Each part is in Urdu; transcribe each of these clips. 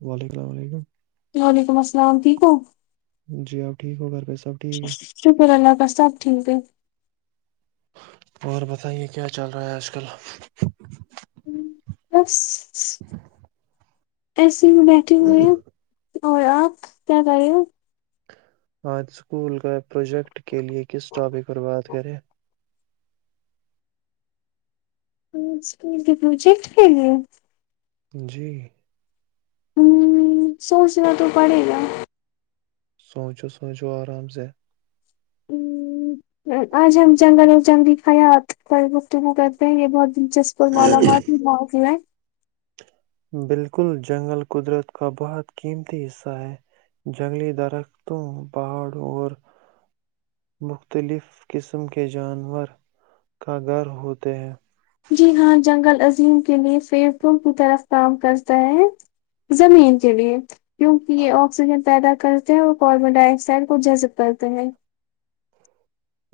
وعلیکم السلام علیکم وعلیکم السلام ٹھیک ہ جی آپ ٹھیک ہو گھر پہس شکر اللہ کا سب ٹھیک ہے اور بتائیے کیا چل رہا ہے آج کل بس اسس [inaudible] میں بیٹھے ہوئے ہیں ہو آ کیا کر رہی ہو آج اسکول کا پروجیکٹ کے لیے کس ٹاپک پر بات کریں آجک پروجٹ رہ جی ہوں سوچنا تو پڑے گا سوچو سوچو آام ز ہ آج ہم جنگل اور جنگی خیات پر گفتگو کرتے ہیں یہ بہت چر اسکول ملا مات ہی بک ل بالکل جنگل قدرت کا بہت قیمتی حصہ ہے جنگلی درختوں پہاڑوں اور مختلف قسم کے جانور کا گھر ہوتے ہیں جی ہاں جنگل عظیم کے لیے سوں کی طرف کام کرتا ہے زمین کے لیے کیونکہ یہ آکسیجن پیدا کرتے ہیں اور کاربن ڈائی آکسائڈ کو جزب کرتے ہیں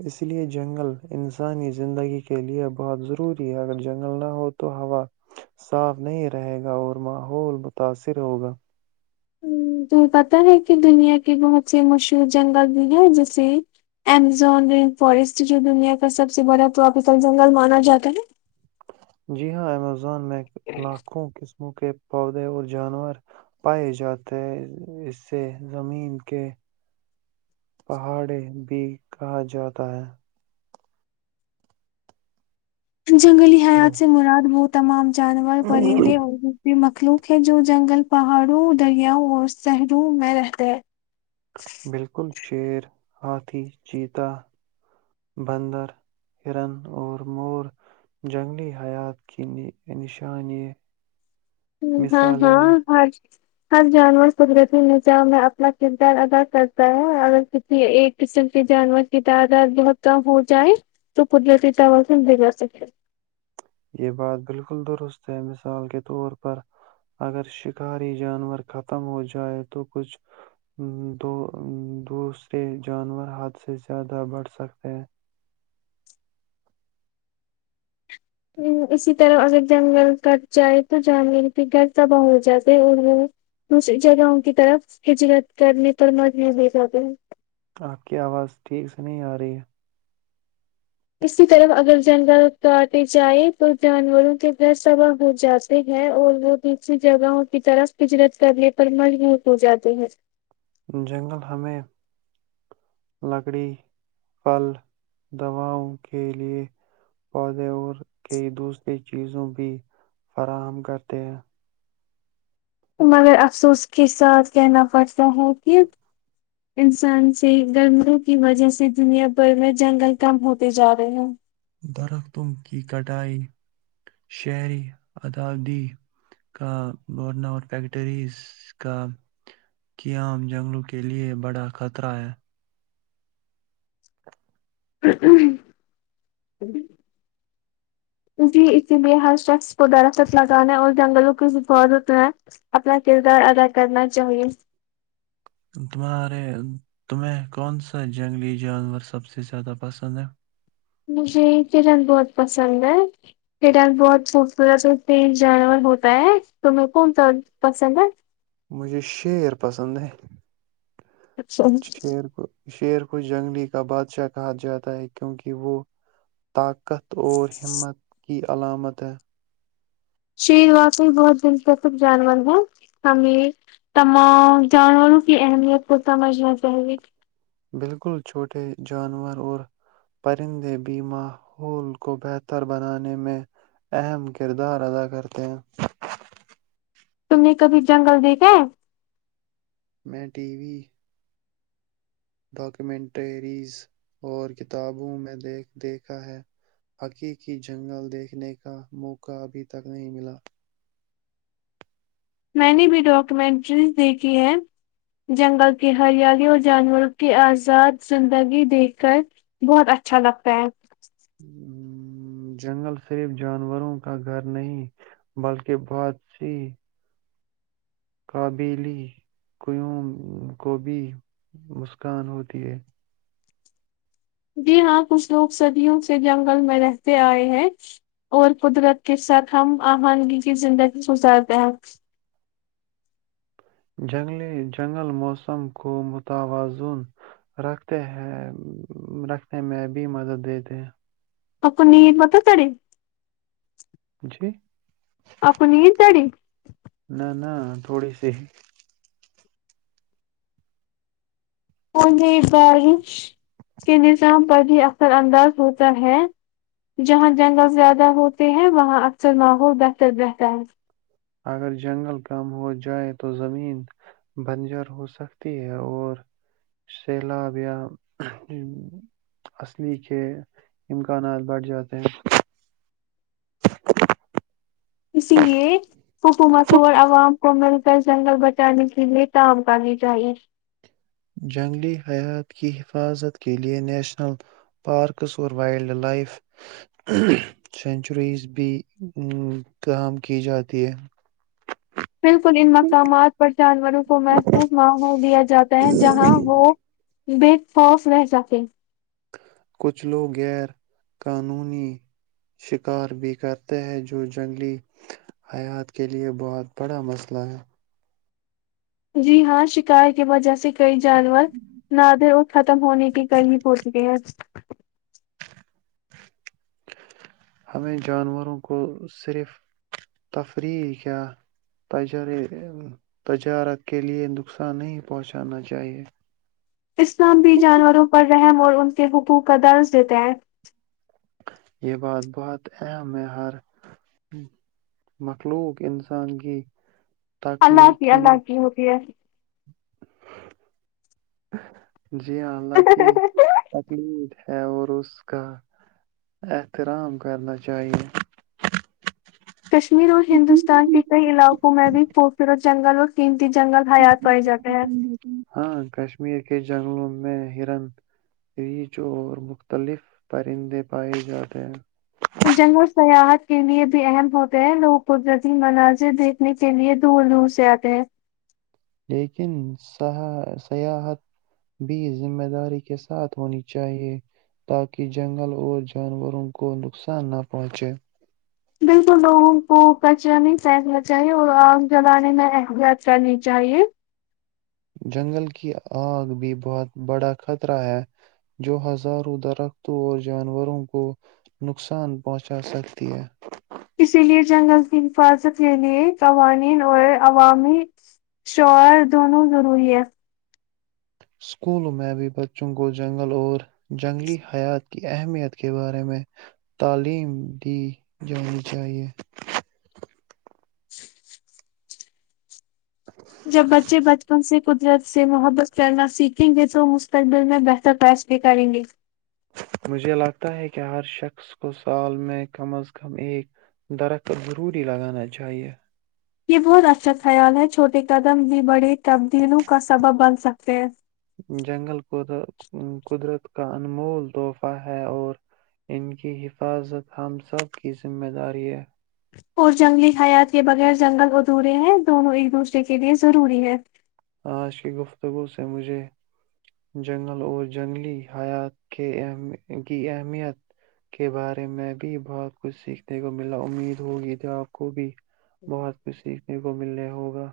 اس لے جنگل انسانی زندگی کےلئے بہت ضروری ہے اگر جنگل نہ ہو تو ہوا صاف نہیں رہے گا اور ماحول متاثر ہوگا تو پتتا ہے کہ دنیا کے بہت سے مشہور جنگل بھی ہیں جیسے ایمزون رین فارسٹ جو دنیا کا سب سے بڑا ٹراپیکل جنگل مانا جاتا ہے جی ہاں امیزون میں لاکھوں قسموں کے پودے اور جانور پائے جاتے ہیں اس سے زمین کے پہاڑے بھی کہا جاتا ہے جنگلی ہلو۔ حیات سے مراد بہت تمام جانور پرندے اور مخلوق ہے جو جنگل پہاڑوں دریاؤ اور شہروں میں رہتے ہیں بالکل شیر ہاتھی چیتا بندر ہرن اور مور جنگلی حیات کی نشان ہ ہاں ہاں ہاں ہر جانور قدرتی نظام میں اپنا کردار ادا کرتا ہے اگر کسی ایک قسم کے جانور کی تعداد بہت کم ہو جائے تو قدرتی توازع بھیے جا سکے یہ بات بالکل درست ہے مثال کے طور پر اگر شکاری جانور ختم ہو جائے تو کچھ دو دوسرے جانور حد سے زیادہ بڑھ سکتے ہیں اسی طرح اگر جنگل کٹ جائے تو جانور کے گھر تباہ ہو جاتے ہیں اور وہ دوسری جگہوں کی طرف ہچرت کرنے پر مز نہیں دے جاتے ہیں آپ کی آواز ٹھیک سے نہیں آ رہی ہے اسی طرف اگر جنگل اتارے جائیں تو جانوروں کے گھر صبا ہو جاتے ہیں اور وہ دوسری جگہوں کی طرف ہجرت کرنے پر مجبوط ہو جاتے ہیں جنگل ہمیں لکڑی پھل دواوں کے لیے پودے اور کئی دوسری چیزوں بھی فراہم کرتے ہیں مگر افسوس کے ساتھ کہنا پرتا ہو کہ انسان سے گرمیوں کی وجہ سے دنیا بھر میں جنگل کم ہوتے جا رہے ہ درختوں کی کٹائی شہری ادی کا بورنور فیکٹریز کا قیام جنگلوں کے لیے بڑا خطرہ ہے [unintelligible] جی اسی لیئے ہر شخص کو درخت لگانے اور جنگلوں کی ضفظت میں اپنا کردار ادا کرنا چاہیئے تمہارے تمہیں کون سا جنگلی جانور سب سے زیادہ پسند ہے مجھے کرن بہت پسند ہے کرن بہت خوبصورت اور ت جانور ہوتا ہے تہیں کون سا پسند ہے مجھے شیر پسند ہے اچھا شیر کو شیر کو جنگلی کا بادشاہ کہا جاتا ہے کیونکہ وہ طاقت اور ہمت کی علامت ہے شیر واقعی بہت دلچسپ جانور ہے ہمیں تمام جانوروں کی اہمیت کو سمجھنا چاہیے بالکل چھوٹے جانور اور پرندے بھی ماحول کو بہتر بنانے میں اہم کردار ادا کرتے ہیں تم نے کبھی جنگل دیکھا ہے ٹی وی ڈاکیومنٹریز اور کتابوں میں دیکھا ہے حقیقی جنگل دیکھنے کا موقع ابھی تک نہیں ملا میں نے بھی ڈاکومینٹریز دیکھی ہے جنگل کے ہریالی اور جانوروں کے آزاد زندگی دیکھ کر بہت اچھا لگتا ہے جنگل صرف جانوروں کا گھر نہیں بلکہ بہت سی قابلی قوں کو بھی مسکان ہوتی ہے جی ہاں کچھ لوگ صدیوں سے جنگل میں رہتے آئے ہیں اور قدرت کے ساتھ ہم آہنگی کی زندگی گزارتے ہیں جنگل موسم کو متوازن رکھتے ہے رکھنے میں بھی مدد دیتے ہیں آپ کو نیند مت نا چڈی [unintelligible] آپکو نیند چڈی نہ نہ تھوڑی سی اور نئی بارش کے نظام پر بھی اکثر انداز ہوتا ہے جہاں جنگل زیادہ ہوتے ہیں وہاں اکثر ماحول بہتر رہتا ہے اگر جنگل کم ہو جائے تو زمین بنجر ہو سکتی ہے اور سیلاب یا اصلی کے امکانات بڑھ جاتے ہیں اسی لیے حکومتوں اور عوام کو مل کر جنگل بچانے کے لیے کام کرنی چاہیے جنگلی حیات کی حفاظت کیلئے نیشنل پارکس اور وائلڈ لائف سنچرییز بھی کام کی جاتی ہیں بالکل ان مقامات پر جان وروں کو محفوظ ماحول دیا جاتا ہے جہاں وہ بے خوف رہ سکے کچھ لوگ غیر قانونی شکار بھی کرتے ہیں جو جنگلی حیات کےلئے بہت بڑا مسئلہ ہے جی ہاں شکار کی وجہ سے کئی جانور نادر اور ختم ہونے کی قریب پہچکے ہیں ہمیں جانوروں کو صرف تفریح یا تجارت کے لیئے نقصان نہیں پہنچانا چاہیے اسلام بھی جانوروں پر رحم اور ان کے حقوق کا درس دیتا ہیں یہ بات بہت اہم ہے ہر مخلوق انسان کی اللہ کی تخلیقی اللہ کی ہوتی ہے [inaudible] جی ہاں اللہ کی تخلیق ہے اور اس کا احترام کرنا چاہیے کشمیر اور ہندوستان کے کئی علاقوں میں بھی خوپھروں اور جنگل اور کیی جنگل حیات پائی جاتے ہیں ہاں کشمیر کے جنگلوں میں ہرن ریچ اور مختلف پرندے پائے جاتے ہیں جنگ سیاحت کے لیے بھی اہم ہوتے ہیں لوگ قدرتی مناظر دیکھنے کے لیے دور دور سے آتے ہیں لیکن سیاحت بھی ذمہ داری کے ساتھ ہونی چاہیے تاکہ جنگل اور جانوروں کو نقصان نہ پہنچے بالکل لوگوں کو کچرا نہیں پھینکنا چاہیے اور آگ جلانے میں احتیات کرنی چاہیے جنگل کی آگ بھی بہت بڑا خطرہ ہے جو ہزاروں درختوں اور جانوروں کو نقصان پہنچا سکتی ہے اسی لئے جنگل کی حفاظت کے لیئے قوانین اور عوامی شعار دونوں ضروری ہے سکولوں میں بھی بچوں کو جنگل اور جنگلی حیات کی اہمیت کے بارے میں تعلیم دی جانی چاہیئے جب بچے بچپن سے قدرت سے محبت کرنا سیکھیں گے تو مستقبل میں بہتر فیسلے کریں گے مجھے لگتا ہے کہ ہر شخص کو سال میں کم از کم ایک درخت ضروری لگانا چاہیئے یہ بہت اچھا خیال ہے چھوٹے قدم بھی بڑے تبدیلوں کا سبب بن سکتے ہیں جنگل قد قدرت کا انمول تحفہ ہے اور ان کی حفاظت ہم سب کی ذمہ داری ہے اور جنگلی حیات کے بغیر جنگل ادھورے ہیں دونوں ایک دوسرے کے لیے ضروری ہے آج کی گفتگو سے مجھے جنگل اور جنگلی حیات کے ا کی اہمیت کے بارے میں بھی بہت کچھ سیکھنے کو ملا امید ہوگی ت آپ کو بھی بہت خوشی کو ملنے ہوگا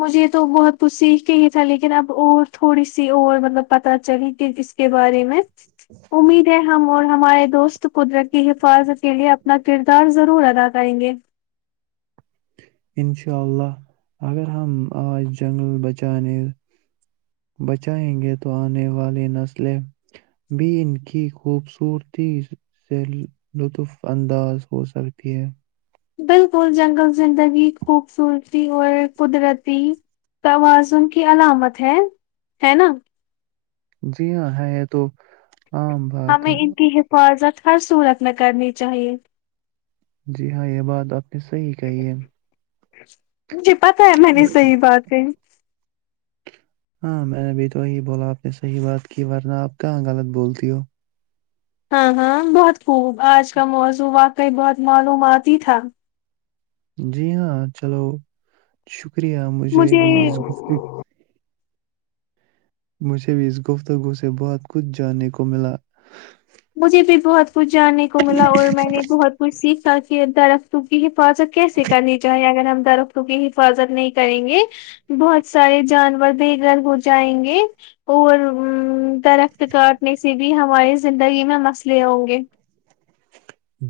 مجھے یہ تو بہت کچھ سیکھ کے ہی تھا لیکن اب اور تھوڑی سی اور مطلب پت چلی کہ اس کے بارے میں امید ہے ہم اور ہمارے دوست قدرتی کی حفاظت کے لیے اپنا کردار ضرور ادا کریں گے انشاء اللہ اگر ہم آج جنگل بچانے بچائیں گے تو آنے والی نسلیں بھی ان کی خوبصورتی سے لطف انداز ہو سکتی ہے بالکل جنگل زندگی خوبصورتی اور قدرتی توازن کی علامت ہے ہے نا جی ہاں ہے یہ تو عام بات ہمیں ہے ان کی حفاظت ہر صورت میں کرنی چاہیے جی ہاں یہ بات آپ صحیح کہیے [unintelligible] مجھے پتا ہے میں نے صحیح بات ہے ہاں میں نے ابھی تو وہی بولا آپ نے صحی بات کی ورنہ آپ کہاں غلط بولتی ہو ہاں ہاں بہت خوب آج کا موزم واقعی بہت معلومات ہی تھا جی ہاں چلو شک شکریہ مجھے بھی اس گفتو مجھے بھی اس گفتگو سے بہت کچھ جاننے کو ملا مجھے بھی بہت کچھ جانے کو ملا اور میں نے بہت کچھ سیکھا کہ درختوں کی حفاظت کیسے کرنی چاہیے اگر ہم درختوں کی حفاظت نہیں کریں گے بہت سارے جانور بے گھر ہو جائیں گے اور درخت کاٹنے سے بھی ہماری زندگی میں مسئلے ہوں گے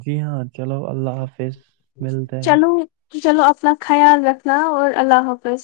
جی ہاں چلو اللہ حافظ ملتے ہیں تو چلو اپنا خیال رکھنا اور اللہ حافظ